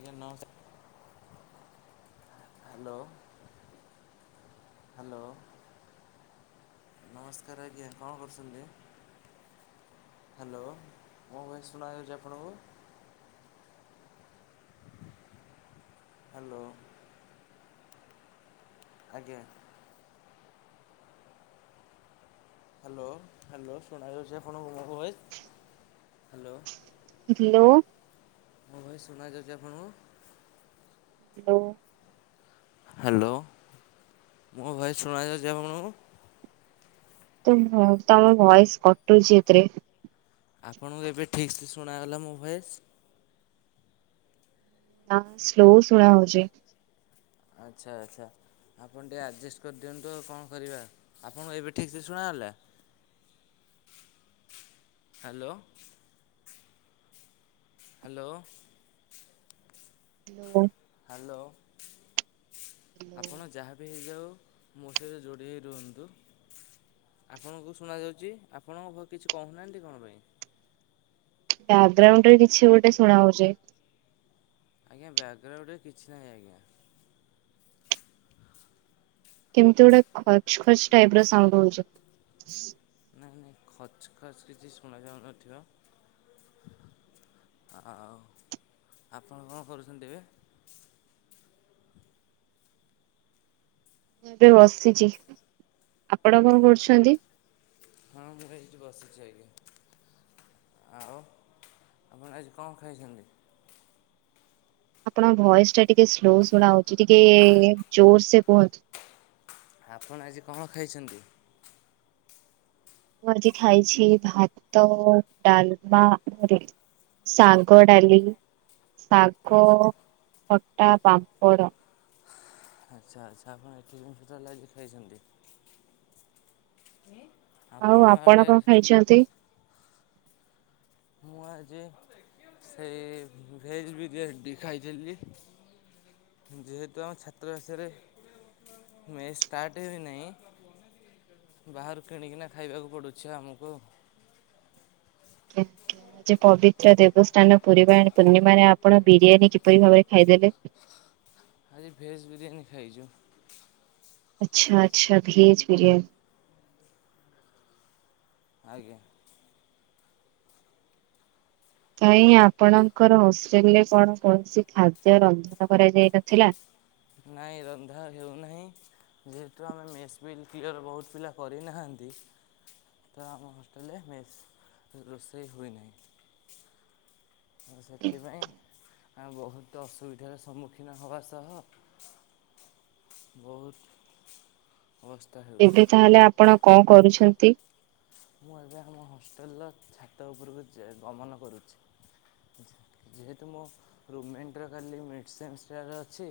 ଆଜ୍ଞା ନମସ୍କାର। Hello hello. ନମସ୍କାର ଆଜ୍ଞା। କଣ କରୁଛନ୍ତି? ହ୍ୟାଲୋ, ମୋ ଭଏସ ଶୁଣାଯାଉଛି ଆପଣଙ୍କୁ? ହ୍ୟାଲୋ। ଆଜ୍ଞା। ହ୍ୟାଲୋ ହ୍ୟାଲୋ ଶୁଣାଯାଉଛି ଆପଣକୁ ମୋ ଭଏସ? ହ୍ୟାଲୋ। ହ୍ୟାଲୋ। ମୋ ଭଏସ ଶୁଣାଯାଉଛି ଆପଣଙ୍କୁ? ହ୍ୟାଲୋ। ହ୍ୟାଲୋ। ମୋ ଭଏସ ଶୁଣାଯାଉଛି ଆପଣଙ୍କୁ? ତୁମ୍ଭ ତମ ଭଏସ କଟୁଛି ଏଥିରେ। ଆପଣଙ୍କୁ ଏବେ ଠିକ ସେ ଶୁଣାଗଲା ମୋ ଭଏସ୍? ନା, ସ୍ଲୋ ଶୁଣା ହଉଛି। ଆଚ୍ଛା ଆଚ୍ଛା। ଆପଣ ଟିକେ ଆଡ଼ଜଷ୍ଟ କରିଦିଅନ୍ତୁ ଆଉ କଣ କରିବା? ଆପଣ ଏବେ ଠିକ୍ ସେ ଶୁଣ ଗଲା? ହ୍ୟାଲୋ। ହ୍ୟାଲୋ। ହ୍ୟାଲୋ। ହ୍ୟାଲୋ। ଆପଣ ବ୍ୟାକଗ୍ରାଉଣ୍ଡ ଯାହାବି ହେଇଯାଉ ମୋ ସହିତ ଯୋଡ଼ି ହେଇ ରୁହନ୍ତୁ। ଆପଣଙ୍କୁ ଶୁଣାଯାଉଛି ଆପଣଙ୍କ ଘ କିଛି କହୁନାହାଁନ୍ତି କଣ ପାଇଁ। ବ୍ୟାଗ୍ରାଉଣ୍ଡରେ କିଛି ଗୋଟେ ଶୁଣା ହଉଛି। ଆଜ୍ଞା ବ୍ୟାଗ୍ରାଉଣ୍ଡରେ କିଛି ନାହିଁ ଆଜ୍ଞା। କେମିତି ଗୋଟେ ଖଚ ଖଚ ଟାଇପ ର ସାଉଣ୍ଟ ହଉଛି। ନାଇଁ ନାଇଁ ଖଚ୍ ଖଚ କିଛି ଶୁଣାଯାଉନଥିବ। ଆଉ ଆପଣ କଣ କରୁଛନ୍ତି ଏବେ। ମୁଁ ଏବେ ବସିଛି ଆପଣ କଣ କରୁଛନ୍ତି। ହଁ ମୁଁ ଏଇଠି ବସଛି ଆଜ୍ଞା। ଆଉ ଆପଣ ଆଜି କଣ ଖାଇଛନ୍ତି। ଆପଣଙ୍କ ଭଏସ ଟା ଟିକେ ସ୍ଲୋ ଶୁଣା ହଉଛି ଟିକେ ଜୋର ସେ କୁହନ୍ତୁ। ଆପଣ ଆଜି କଣ ଖାଇଛନ୍ତି ମୁଁ ଆଜି ଖାଇଛି ଭାତ ଡାଲମା ଘରେ ଶାଗ ଡାଲି ଶାଗ ଆଚ୍ଛା ଖଟା ପାମ୍ପଡ଼। ଆଚ୍ଛା ଆଚ୍ଛା ଆପଣ ଏଠି ଜିନିଷ ଟୋଟାଲ ଆଜି ଖାଇଛନ୍ତି। ଆପଣଙ୍କ ଆଡେ ଛନ୍ତି ମୁଁ ଆଜି ସେ ଭେଜ ବିରିଆ ଖାଇଥିଲି। ଯେହେତୁ ଆମ ଛାତ୍ରଭାଷାରେ [unintelligible] ନାହିଁ ବାହାରୁ କିଣିକିନା ଖାଇବାକୁ ପଡ଼ୁଛି ଆମକୁ ଆ ଆଜି ପବିତ୍ର ଦେବସ୍ଥାନ ପୁରୀବା ପୂର୍ଣ୍ଣିମାରେ ଆପଣ ବିରିୟାନୀ କିପରି ଭାବରେ ଖାଇଦେଲେ। ଆଜି ଭେଜ୍ ବିରିୟାନୀ ଖାଇଛୁ। ଆଚ୍ଛା ଆଚ୍ଛା ଭେଜ ବିରିୟାନୀ। ଆଜ୍ଞା କାଇଁ ଆପଣଙ୍କର ହୋଷ୍ଟେଲ ରେ କଣ କୌଣସି ଖାଦ୍ୟ ରନ୍ଧନ କରାଯାଇ ନଥିଲା। ନାଇଁ ରନ୍ଧା ହେଉନାହିଁ। ଯେହେତୁ ଆମେ ମେସ ବିଲ କ୍ଲିୟର ବହୁତ ପିଲା କରିନାହାଁନ୍ତି ତ ଆମ ହୋଷ୍ଟେଲରେ ମେସ୍ ରୋଷେଇ ହୁଏନାହିଁ। ସେଥିପାଇଁ ଆ ବହୁତ ଅସୁବିଧାର ସମ୍ମୁଖୀନ ହବା ସହ ବହୁତ ହେଉଛି ଏବେ ତାହେଲେ ଆପଣ କଣ କରୁଛନ୍ତି। ମୁଁ ଏବେ ଆମ ହଷ୍ଟେଲର ଛାତ ଉପରକୁ ଗମନ କରୁଛି। ଯେହେତୁ ମୋ ରୁମେଣ୍ଟର କାଲି ମେଡ଼ିସିନ୍ସଟାର ଅଛି।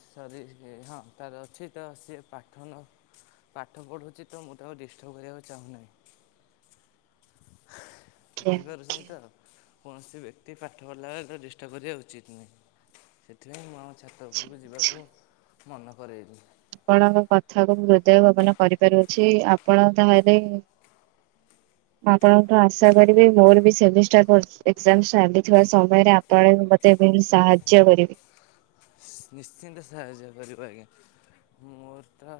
ସରି ହଁ ତାର ଅଛି ତ ସିଏ ପାଠ ପାଠ ପଢୁଛି ତ ମୁଁ ତ ଡିଷ୍ଟର୍ବ କରିବାକୁ ଚାହୁଁନାହିଁ ଆଜ୍ଞା ବୁଝିପାରୁଛନ୍ତି ଆଜ୍ଞା ତ କୌଣସି ବ୍ୟକ୍ତି ପାଠ ପଢ଼ିଲା ବେଳେ ତାକୁ ଡ଼ିଷ୍ଟର୍ବ କରିବା ଉଚିତ୍ ନୁହେଁ। ସେଥିପାଇଁ ମୁଁ ଆମ ଛାତ ଆଚ୍ଛା ଉପରକୁ ଆଚ୍ଛା। ଯିବାକୁ ମନ କରଇଲି। ଆପଣଙ୍କ କଥାକୁ ହୃଦୟ ଭବନ କରିପାରୁଅଛି ଆପଣ ତାହଲେ ମୁଁ ଆପଣଙ୍କୁୁ ଆଶା କରିବି ମୋର ବି ସେମିଷ୍ଟାର ଏକ୍ଜାମ ଚାଲିଥିବା ସମୟରେ ଆ ଳ ମତେ ବି ସାହାଯ୍ୟ କରିବି। ନିଶ୍ଚିନ୍ତ ସାହାଯ୍ୟ କରିବି ଆଜ୍ଞା ମୋର ତ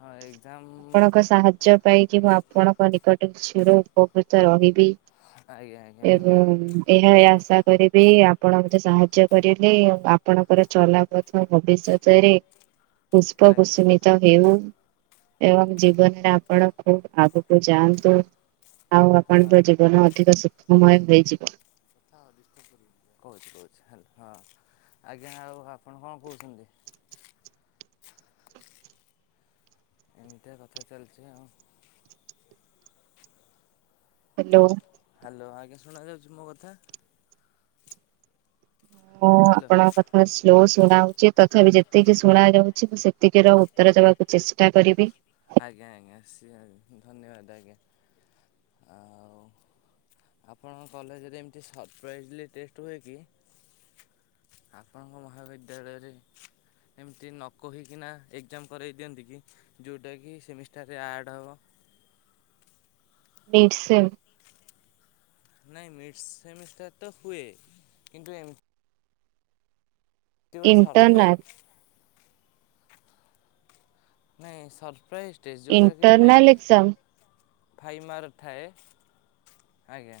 ହଁ ଏକ୍ଜାମ ଆପଣଙ୍କ ସାହାଯ୍ୟ ପାଇକି ମୁଁ ଆପଣଙ୍କ ନିକଟରେ ଚ଼ିର ଉପକୃତ ରହିବି। ଆଜ୍ଞା ଆଜ୍ଞା ଏ ଧନ୍ୟବାଦ [unintelligible] ଏହା ଆଶା କରିବି ଆପଣ ମତେ ସାହାଯ୍ୟ କରିଲେ ଆପଣଙ୍କର ଚଲା ଭବିଷ୍ୟତରେ ପୁଷ୍ପ ଆଜ୍ଞା କୁସୁମିତ ହେଉ ଏବଂ ଜୀବନରେ ଆପଣ ଖୁବ ଆଗକୁ ଯାଆନ୍ତୁ। ଆଉ ହଁ ଆପଣଙ୍କ ଜୀବନ ଅଧିକ ସୁଖମୟ ହେଇଯିବ। ହଁ। କହୁଚି କହୁଚି ହ୍ୟାଲୋ ହଁ ଆଜ୍ଞା ଆଉ ଆପଣ କଣ କହୁଚନ୍ତି? ଏମିତିଆ କଥା ଚାଲିଚି ଆଉ। ହ୍ୟାଲୋ। ହ୍ୟାଲୋ ଆଜ୍ଞା ଶୁଣା ଯାଉଚି ମୋ କଥା? ହଁ ହ୍ୟାଲୋ ଆପଣଙ୍କ କଥା ସୁ ସ୍ଲୋ ଶୁଣାଉଚି ତଥାପି ଯେତିକି ଶୁଣା ଯାଉଚି ମୁଁ ସେତିକି ର ଉତ୍ତର ଦେବାକୁ ଚେଷ୍ଟା କରିବି। ଆଜ୍ଞା ଆଜ୍ଞା ସେ ଧନ୍ୟବାଦ ଆଜ୍ଞା। ଆଉ। ଆପଣଙ୍କ କଲେଜରେ ଏମିତି ସରପ୍ରାଇଜଲି ଟେଷ୍ଟ ହୁଏ କି? ଆପଣଙ୍କ ମହାବିଦ୍ୟାଳୟରେ ଏମିତି ନ କହିକିନା ଏକ୍ଜାମ କରାଇ ଦିଅନ୍ତି କି ଯୋଉଟାକି ସେମିଷ୍ଟାରରେ ଆଡ଼୍ ହବ। Mid sem. ନାଇଁ ମିଡସ୍ ସେମିଷ୍ଟାର ତ ହୁଏ କିନ୍ତୁ ଏମ ତି ଗୋଟେ ଇଣ୍ଟରନାଲ ସରପ୍ରାଇଜ୍। ନାଇଁ ସରପ୍ରାଇଜଟେ ଜୋଉଟା କି ଇଣ୍ଟରନାଲ ଏକ୍ଜାମ ଫାଇମ ଫାଇ ମାର୍ ଥାଏ ଆଜ୍ଞା।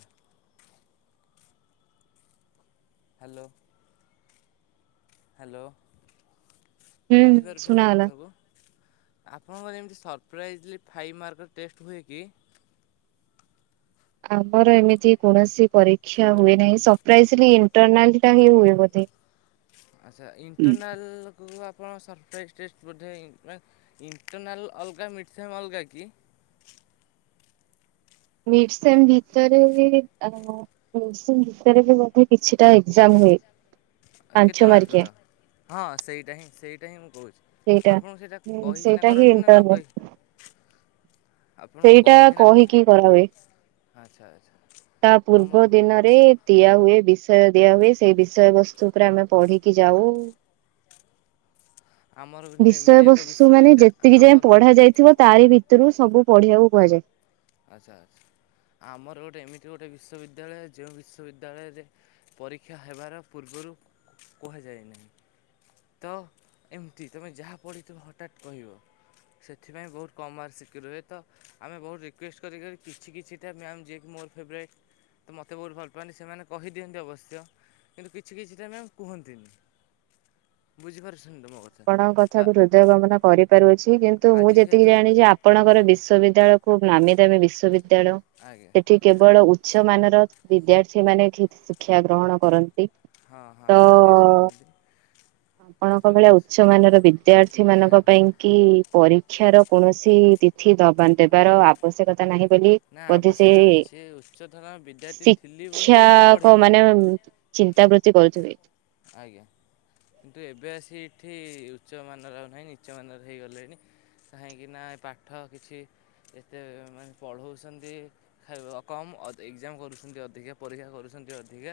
ହ୍ୟାଲୋ। ହ୍ୟାଲୋ ହୁଁ ବୁଝିପାରୁଥିବେ ମୋ ଶୁଣାଗଲା। କଥାକୁ। ଆପଣଙ୍କର ଯେମିତି ସରପ୍ରାଇଜଲି ଫାଇମ୍ ମାର୍କର ଟେଷ୍ଟ ହୁଏ କି? ଆମର ଏମିତି କୌଣସି ପରୀକ୍ଷା ହୁଏ ନାହିଁ ସରପ୍ରାଇଜଲି ଇଣ୍ଟରନାଲ ହି ହୁଏ ବୋଧେ ଆଚ୍ଛା ଇଣ୍ଟରନାଲ୍ କୁ ଆପଣ ସରପ୍ରାଇଜ୍ ଟେଷ୍ଟ ବୋଧେ ଇଣ୍ଟର୍ନାଲ୍ ଅଲଗା ମିଡ଼୍ ସେମ୍ ଅଲଗା କି? ମିଡ଼ସେମ୍ ଭିତରେ ହୁଏ ଅଁ ମିଡ଼୍‌ସେମ୍ ଭିତରେବି ବୋଧେ କିଛିଟା ଏଜାମ ହୁଏ। କେତେ ପାଞ୍ଚ ମାର୍କିଆ ମାର୍କର? ହଁ ସେଇଟା ହିଁ ସେଇଟା ହିଁ ମୁଁ କହୁଚି ସେଇଟା। ଆପଣଙ୍କୁ ସେଇଟା ହୁଁ କହିକିନା ସେଇଟା ହିଁ କରନ୍ତି ନା ନ ଇଣ୍ଟରନାଲ କହିକି। ସେଇଟା କହିକିନା କହିକି କରା ହୁଏ। ଆଚ୍ଛା ଆଚ୍ଛା। ତା ଆମ ପୂର୍ବ ଦିନ ଦିଆ ହୁଏ ବିଷୟ ଦିଆ ହୁଏ ସେଇ ବିଷୟ ବସ୍ତୁ ଉପରେ ଆମେ ପଢିକି ଯାଉ। [unintelligible] କିନ୍ତୁ ବିଷୟ ଏମିତି ଏକ ବସ୍ତୁ ମାନେ ବିଶ୍ୱବିଦ୍ୟା ଯେତିକି ଆମ ଯାଏଁ ପଢା ଯାଇଥିବ। ତାରି ଭିତରୁ ସବୁ ପଢିବାକୁ କୁହାଯାଏ। ଆଚ୍ଛା ଆଚ୍ଛା ଆମର ଗୋଟେ ଏମିତି ଗୋଟେ ବିଶ୍ୱବିଦ୍ୟାଳୟ ଯେଉଁ ବିଶ୍ୱବିଦ୍ୟାଳୟରେ ପରୀକ୍ଷା ହେବାର ପୂର୍ବରୁ କୁହାଯାଏ ନାହିଁ। ତ ଏମିତି ତୁମେ ଯାହା ପଢ଼ିଥିବ ହଟାତ୍ କହିବ। ସେଥିପାଇଁ ବହୁତ କମ୍ ମାର୍କ ଶିଖି ରୁହେ ତ ଆମେ ବହୁତ ରିକ୍ୱେଷ୍ଟ କରିକ କିଛି କିଛି ଟା ମ୍ୟାଆମ ଜିଏକି ମୋର ଫେଭରାଟ୍। ତ ମୋତେ ବହୁତ ଭଲ ପାଆନି ସେମାନେ କହିଦିଅନ୍ତି ଅବଶ୍ୟ କିନ୍ତୁ କିଛି କିଛିଟା ମ୍ୟାମ୍ କୁହନ୍ତିନି। ବୁଝିପାରୁଛନ୍ତିୁ ତ ମୋ କଥା। ଆପଣଙ୍କ ତ କଥାକୁ ହୃଦୟ ଗମନ କରିପାରୁଅଛି କିନ୍ତୁ ମୁଁ ଆଜି ଯେତିକି ଯେହେତୁ ଜାଣିଛି ଆ ଆପଣଙ୍କର ବିଶ୍ୱବିଦ୍ୟାୟ କୁ ନାମୀ ଦାମୀ ବିଶ୍ୱବିଦ୍ୟାଳୟ। ଆଜ୍ଞା। ଏଠି କେବଳ ଉଚ୍ଚ ମାନର ବିଦ୍ୟାର୍ଥୀ ମାନେ ଶିକ୍ଷା ଗ୍ରହଣ କରନ୍ତି। ହଁ ହଁ ତ ଆପଣ ଠିକ୍ ଶୁଣୁଚନ୍ତି ଆପଣଙ୍କ କିନ୍ତୁ। [unintelligible] ମାନର ବିଦ୍ୟାର୍ଥୀ ମାନଙ୍କ ପାଇଁ କି ପରୀକ୍ଷାର କୌଣସି ତିଥି ଦବାଣ୍ଟେ ଦେବାର ଆବଶ୍ୟକତା ନାହିଁ ବୋଲି ନା ବୋଧେ ଅବଶ୍ୟ ସେ ଅଛି ଉଚ୍ଚତର ବିଦ୍ୟାର୍ଥୀ ଶି ଥିଲି ବୋଲି କ୍ଷା ଏଠି କ ପଢ଼ିଲି ମାନେ ଚିନ୍ତା ବୃତ୍ତି କରୁଥିବେ। ଆଜ୍ଞା। କିନ୍ତୁ ଏବେ ଆସି ଏଠି ଉଚ୍ଚମାନର ଆଉ ନାହିଁ ନିଚ ମାନର ହେଇଗଲେଣି। କାହିଁକି ନା ଏ ପାଠ କିଛି ଏତେ ମାନେ ପଢ଼ଉଛନ୍ତି। ଖାଇବା କମ୍ ଏକ୍ଜାମ କରୁଛନ୍ତି ଅଧିକା ପରୀକ୍ଷା କରୁଛନ୍ତି ଅଧିକା।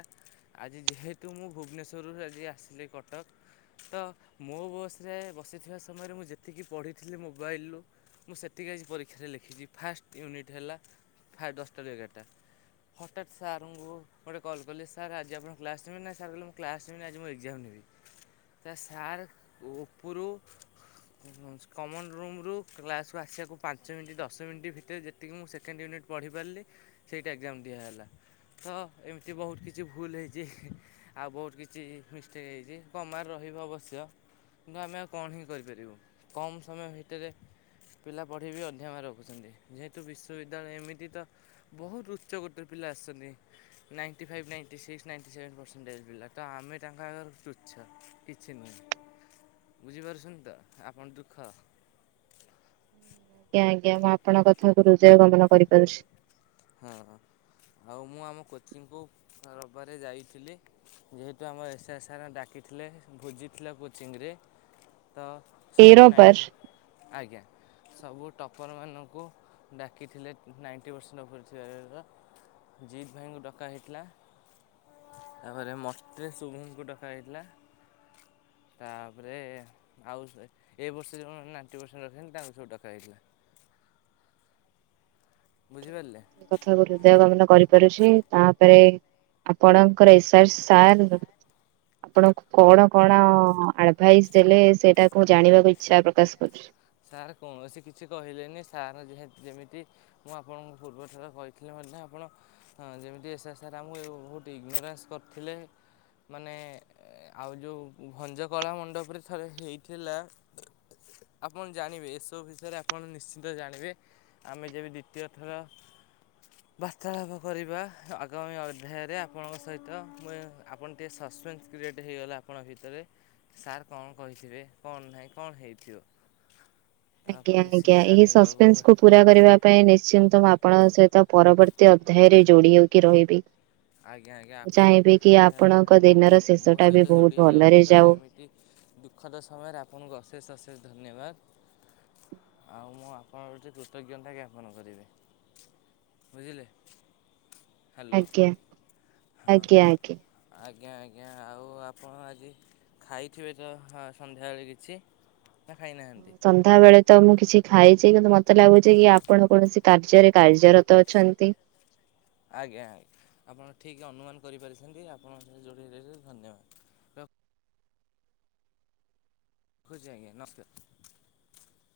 ଆଜି ଯେହେତୁ ମୁଁ ଭୁବନେଶ୍ୱରରୁ ଆଜି ଆସିଲି କଟକ ତ ମୋ ବୟସ୍ରରେ ବସିଥିବା ସମୟରେ ମୁଁ ଯେତିକି ପଢ଼ିଥିଲି ମୋବାଇଲରୁ ମୁଁ ସେତିକି ଆଜି ପରୀକ୍ଷାରେ ଲେଖିଛି ଫାଷ୍ଟ ୟୁନିଟ୍ ହେଲା ଦଶଟାରୁ ଏଗାରଟା। ହଠାତ୍ ସାର୍ଙ୍କୁ ଗୋଟେ କଲ୍ କଲି ସାର୍ ଆଜି ଆପଣ କ୍ଲାସ୍ ଟିମେଟ ନାହିଁ ସାର୍ କହିଲେ ମୁଁ କ୍ଲାସ୍ରେମ ଆଜି ମୁଁ ଏକ୍ଜାମ ନେବି ତା ସାର୍ ଉପରୁ କମନ ରୁମ୍ରୁ କ୍ଲାସ୍କୁ ଆସିବାକୁ ପାଞ୍ଚ ମିନିଟ୍ ଦଶ ମିନିଟ୍ ଭିତରେ ଯେତ ସେତିକି ମୁଁ ସେକେଣ୍ଡ ୟନିଟ୍ଢ଼ିପାରିଲି ସେଇଟା ଏକ୍ଜାମ ଦିଆ ହେଲା। ହଁ ଏମିତି ବହୁତ କିଛି ଭୁଲ ହେଇଛି। ଆଉ ବହୁତ କିଛି ମିଷ୍ଟେକ୍ ହେଇଛି କମାରେ ରହିବ ଅବଶ୍ୟ। କିନ୍ତୁ ଆମେ ଆଉ କଣ ହିଁ କରିପାରିବୁ କମ ସମୟ ଭିତରେ ପିଲା ପଢ଼ି ବିି ଅଧ୍ୟମ ରଖୁଛନ୍ତି ଯେହେତୁ ବିଶ୍ୱବିଦ୍ୟାଳୟ ଏମିତି ତ। ବହୁତ ଉଚ୍ଚ ଗୋଟେ ପିଲା ଆସଛନ୍ତି ninety five ninety six nine seven. ଜିଲା ତ ଆମେ ତାଙ୍କ ଆଗରୁ ଚୁଚଛ କିଛି ନୁହେଁ। ବୁଝିପାରୁଛନ ତ ଆପଣ ଦୁଃଖ। ଆଜ୍ଞା ଆଜ୍ଞା ମୁଁ ଆପଣଙ୍କ କଥା କକୁ ହୃଜୟ ଗମନ କରିପାରୁଛି। ହଁ ଆଉ ମୁଁ ଆମ କୋଚିକୁ ରବବାରେ ଯାଇଥିଲି। ଯେହେତୁ ଆମ ଏସ୍ ଏସ୍ ଆର୍ ଡାକିଥିଲେ ଭୋଜିଥିଲା କୋଚିଂରେ ତ ତେର ସବୁ ବାର ନାଇଣ୍ଟି। ଆଜ୍ଞା ସବୁ ଟପର୍ମାନାନଙ୍କୁ ଡାକିଥିଲେ ନାଇଣ୍ଟି ପରସେଣ୍ଟ ଉପଫରେ ର ଜିତ ଭାଇଙ୍କୁ ଡକା ହେଇଥିଲା ତାପରେ ମଷ୍ଟରେ ଶୁଭଙ୍କୁ ଡକ ଯାଇଥିଲା। ତାପରେ ଆଉ ଏ ବର୍ଷ ଯେଉଁମାନେ ନାଇଣ୍ଟି ପରସେଣ୍ଟ ରଖିଛନ୍ତି ତାଙ୍କୁ ସବୁ ଟଡା ହେଇଥିଲା। ବୁଝିପାରିଲେ। କଥା ହୃଦୟ କାମନ କରିପାରୁଛି ତାପରେ ଆପଣଙ୍କର ଏସର୍ ସାର୍ ଆପଣ କଣ କଣ ଆଡଭାଇସ୍ ଦେଲେ ସେଇଟାକୁ ମୁ ଜାଣିବାକୁ ଇଚ୍ଛା ପ୍ରକାଶ କରୁଛି। ସାର୍ କୌଣସି କିଛି କହିଲେନି ସାର୍ ଯେ ଯେମିତି ମୁଁ ଆପଣଙ୍କୁ ପୂର୍ବ ଠର କହିଥିଲି ମଧ୍ୟ ଆପଣ ହଁ ଯେମିତି ଏସ ସାର୍ ଆମକୁ ବହୁତ ଇଗନୋରାନ୍ସ କରିଥିଲେ ମାନେ ଆଉ ଯେଉଁ ଭଞ୍ଜକଳା ମଣ୍ଡପରେ ଥରେ ହେଇଥିଲା। ଆପଣ ଜାଣିବେ ଏସବୁ ବିଷୟରେ ଆପଣ ନିଶ୍ଚିନ୍ତ ଜାଣିବେ ଆମେ ଯେବେ ଦ୍ୱତୀୟ ଖେଳ ବାର୍ତ୍ତାଳାପ କରିବା ଆଗାମୀ ଅଧ୍ୟାୟରେ ଆପଣଙ୍କ ସହିତ ମୁ ଆପଣ ଟିକଏ ସସ୍ପେନ୍ସ କ୍ରିଏଟ୍ ହେଇଗଲା ଆପଣ ଭିତରେ। ସାର୍ କଣ କହିଥିବେ କଣ ନାହିଁ କଣ ହେଇଥିବ? ତ ଆଜ୍ଞା ଆପଣ ନିଶ୍ଚିନ୍ତ ଆଜ୍ଞା ଏଇ ଜାଣିବାକୁ ସସ୍ପେନ୍ସ ଖୁ ପୁରରା କରିବା ପାଇଁ ନିଶ୍ଚିନ୍ତ ମୁଁ ଆପଣଙ୍କ ସହିତ ପରବର୍ତ୍ତୀ ଅଧ୍ୟାୟରେ ଯୋଡି ହେଉକି ରହିବି। ଆଜ୍ଞା ଆଜ୍ଞା ମୁଁ ଚାହିଁବି କି ଆପଣ ଆପଣଙ୍କ ମୋ ଦିନର ଶେଷ ମୋ ଟା ବି ସହିତ ବହୁତ ଯୋଡ଼ି ହୋଇ ଭଲରେ ରହିଥିବାରୁ ଯାଉ। ଏମିତି ଦୁଃଖଦ ସମୟରେ ଆପଣଙ୍କୁ ଅଶେଷ ଅଶେଷ ଧନ୍ୟବାଦ। ଆଉ ମୁଁ ଆପଣେ କୃତଜ୍ଞତା ଜ୍ଞାପନ କରିବି ବୁଝିଲେ। ହ୍ୟାଲୋ ଆଜ୍ଞା ହଁ। ଆଜ୍ଞା ଆଜ୍ଞା। ଆଜ୍ଞା ଆଜ୍ଞା ଆଉ ଆପଣ ଆଜି ଖାଇଥିବେ ତ ହଁ ସନ୍ଧ୍ୟାବେଳେ କିଛି। ନା ଖାଇନାହାନ୍ତି? ସନ୍ଧ୍ୟା ବେଳେ ତ ମୁଁ କିଛି ଖାଇଛି କିନ୍ତୁ ମତେ ଲାଗୁଛି କି ଆପଣ କୌଣସି କାର୍ଯ୍ୟରେ କାର୍ଯ୍ୟରତ ଅଛନ୍ତି। ଆଜ୍ଞା ଆଜ୍ଞା ଆପଣ ଠିକ୍ ଅନୁମାନ କରିପାରିଛନ୍ତି ଆପଣଙ୍କ ସହିତ ଯୋଡି ହେଇ ରହିଲି ଧନ୍ୟବାଦ। ରହୁଚି ଆଜ୍ଞା ନମସ୍କାର।